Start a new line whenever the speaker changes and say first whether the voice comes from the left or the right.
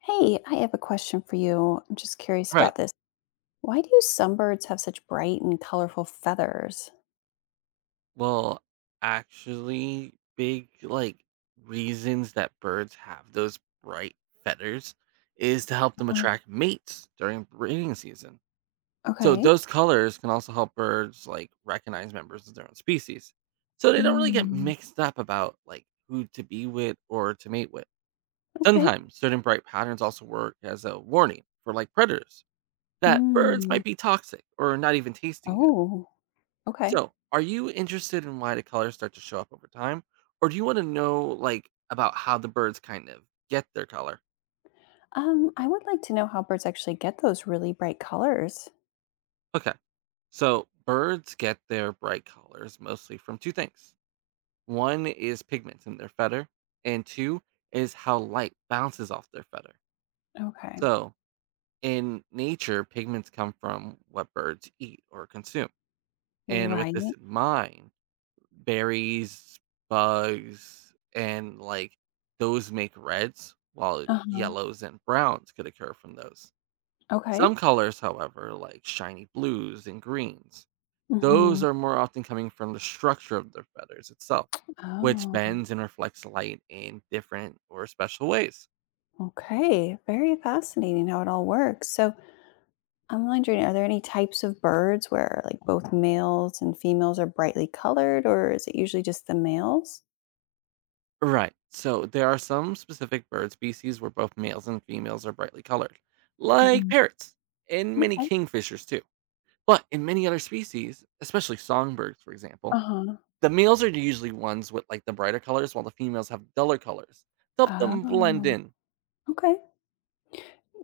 left: Hey, I have a question for you. I'm just curious about
right: Right.
left: this. Why do some birds have such bright and colorful feathers?
right: Well, actually, big like reasons that birds have those bright feathers is to help them
left: Uh,
right: attract mates during breeding season. So
left: Okay.
right: those colors can also help birds like recognize members of their own species. So they don't really get
left: Mm,
right: mixed up about like who to be with or to mate with.
left: okay.
right: Sometimes certain bright patterns also work as a warning for like predators that birds
left: Mm.
right: might be toxic or not even tasting good.
left: Oh, okay.
right: So, are you interested in why the colors start to show up over time, or do you want to know like about how the birds kind of get their color?
left: I would like to know how birds actually get those really bright colors.
right: Okay, so birds get their bright colors mostly from two things. One is pigments in their feather, and two is how light bounces off their feather.
left: Okay.
right: So, in nature, pigments come from what birds eat or consume. And with this
left: Right.
right: in mind, berries, bugs, and like those make reds, while
left: Uh-huh.
right: yellows and browns could occur from those.
left: Okay.
right: Some colors, however, like shiny blues and greens, those
left: Hmm.
right: are more often coming from the structure of their feathers itself, which
left: Oh,
right: bends and reflects light in different or special ways.
left: okay. Very fascinating how it all works. I'm wondering, are there any types of birds where like both males and females are brightly colored, or is it usually just the males?
right: Right. So there are some specific bird species where both males and females are brightly colored, like
left: Hmm.
right: parrots and many
left: Okay.
right: kingfishers too. But in many other species, especially songbirds, for example,
left: Uh-huh.
right: the males are usually ones with like the brighter colors, while the females have duller colors to help them blend
left: Um,
right: in.
left: okay.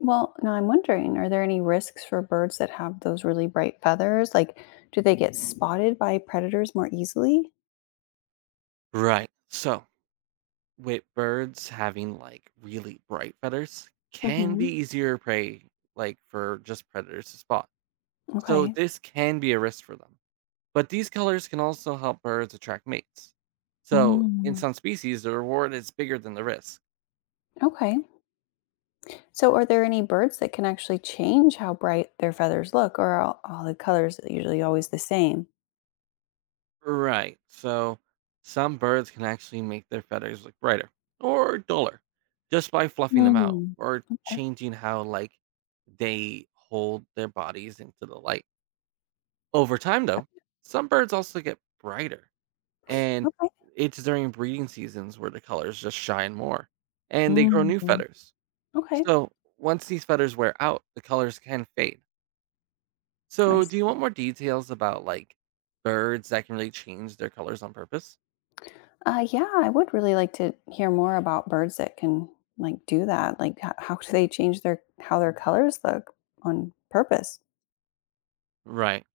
left: Well, now I'm wondering, are there any risks for birds that have those really bright feathers? Like, do they get spotted by predators more easily?
right: Right. So, with birds having like really bright feathers, can be
left: Hmm.
right: easier prey, like for just predators to spot. So,
left: Okay.
right: this can be a risk for them. But these colors can also help birds attract mates. So, in
left: Mm.
right: some species, the reward is bigger than the risk.
left: Okay. So, are there any birds that can actually change how bright their feathers look, or are all the colors usually always the same?
right: Right. So some birds can actually make their feathers look brighter or duller just by fluffing them out
left: Mm.
right: or
left: Okay.
right: changing how like they hold their bodies into the light. Over time though, some birds also get brighter and
left: Okay.
right: it's during breeding seasons where the colors just shine more and they grow
left: Mm,
right: new feathers.
left: okay.
right: So once these feathers wear out, the colors can fade.
left: I
right: So do you
left: see.
right: want more details about like birds that can really change their colors on purpose?
left: Yeah, I would really like to hear more about birds that can like do that. Like, how do they change their how their colors look on purpose?
right: Right.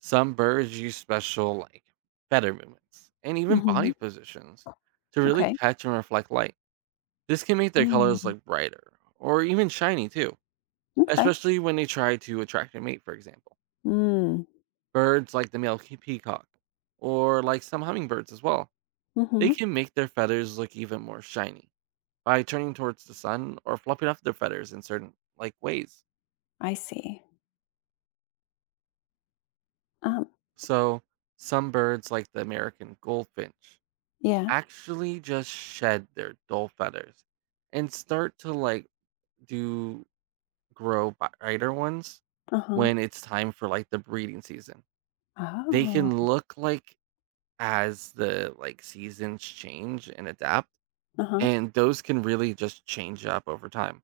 right: Some birds use special, like, feather movements and even
left: Hmm.
right: body positions to really
left: Okay.
right: catch and reflect light. This can make their colors
left: Mm.
right: look brighter or even shiny too,
left: Okay.
right: especially when they try to attract a mate, for example.
left: Mm.
right: Birds like the male peacock or like some hummingbirds as well, they
left: Hmm.
right: can make their feathers look even more shiny by turning towards the sun or fluffing up their feathers in certain like ways.
left: I see. Um.
right: So, some birds like the American goldfinch
left: Yeah.
right: actually just shed their dull feathers and start to like do grow brighter ones
left: Uh huh.
right: when it's time for like the breeding season. They can
left: Oh.
right: look like as the like seasons change and adapt,
left: Uh huh.
right: and those can really just change up over time.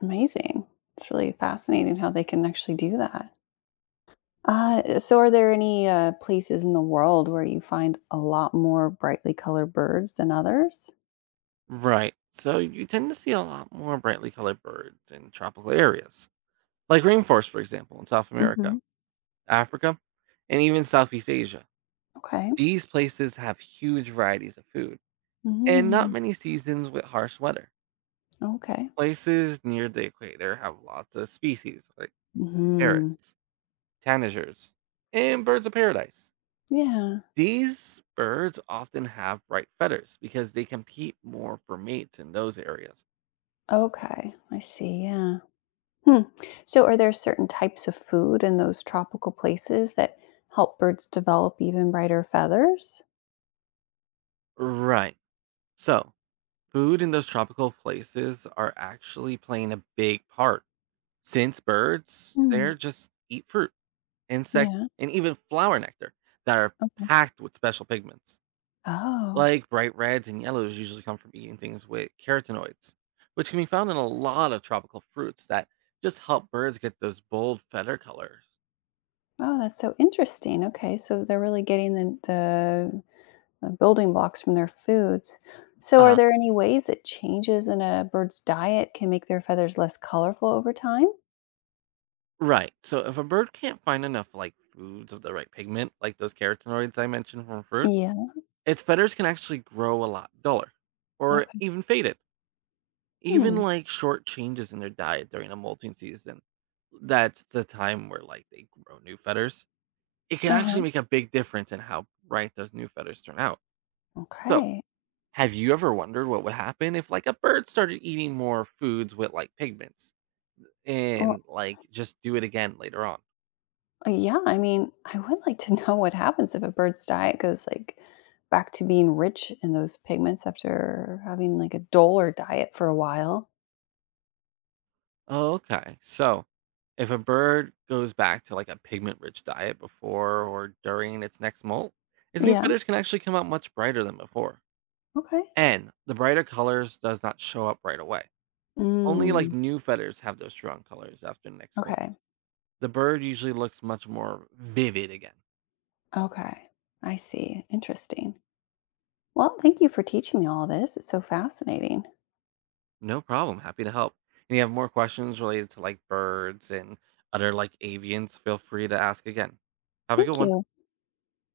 left: Amazing. It's really fascinating how they can actually do that. So, are there any places in the world where you find a lot more brightly colored birds than others?
right: Right. So you tend to see a lot more brightly colored birds in tropical areas, like rainforest, for example, in South America,
left: Mhm.
right: Africa, and even Southeast Asia.
left: Okay.
right: These places have huge varieties of food and not
left: Mm.
right: many seasons with harsh weather.
left: Okay.
right: Places near the equator have lots of species like
left: Mhm.
right: parrots, tanagers, and birds of paradise.
left: Yeah.
right: These birds often have bright feathers because they compete more for mates in those areas.
left: Okay. I see. Yeah. Hmm. So, are there certain types of food in those tropical places that help birds develop even brighter feathers?
right: Right. So, food in those tropical places are actually playing a big part since birds
left: Mm.
right: there just eat fruit, insects,
left: Yeah.
right: and even flower nectar that are
left: Okay.
right: packed with special pigments.
left: Oh.
right: Like bright reds and yellows usually come from eating things with carotenoids, which can be found in a lot of tropical fruits that just help birds get those bold feather colors.
left: Oh, that's so interesting. Okay, so they're really getting the building blocks from their foods. So,
right: Uh
left: are
right: huh.
left: there any ways that changes in a bird's diet can make their feathers less colorful over time?
right: Right. So if a bird can't find enough like foods of the right pigment, like those carotenoids I mentioned from fruit,
left: Yeah.
right: its feathers can actually grow a lot duller or
left: Okay.
right: even faded. Even
left: Hmm.
right: like short changes in their diet during a molting season, that's the time where like they grow new feathers. It can actually
left: Uh-huh.
right: make a big difference in how bright those new feathers turn out. So,
left: Okay.
right: have you ever wondered what would happen if like a bird started eating more foods with like pigments
left: Well,
right: and like just do it again later on?
left: yeah, I mean, I would like to know what happens if a bird's diet goes like back to being rich in those pigments after having like a duller diet for a while.
right: Oh, okay. So, if a bird goes back to like a pigment-rich diet before or during its next molt, its new
left: Yeah.
right: feathers can actually come out much brighter than before.
left: Okay.
right: And the brighter colors does not show up right away. Only like
left: Mm,
right: new feathers have those strong colors after the next molt.
left: okay.
right: The bird usually looks much more vivid again.
left: Okay. I see. Interesting. Well, thank you for teaching me all this. It's so fascinating.
right: No problem. Happy to help. And you have more questions related to like birds and other like avians, feel free to ask again. Have a good
left: Thank
right: one.
left: you.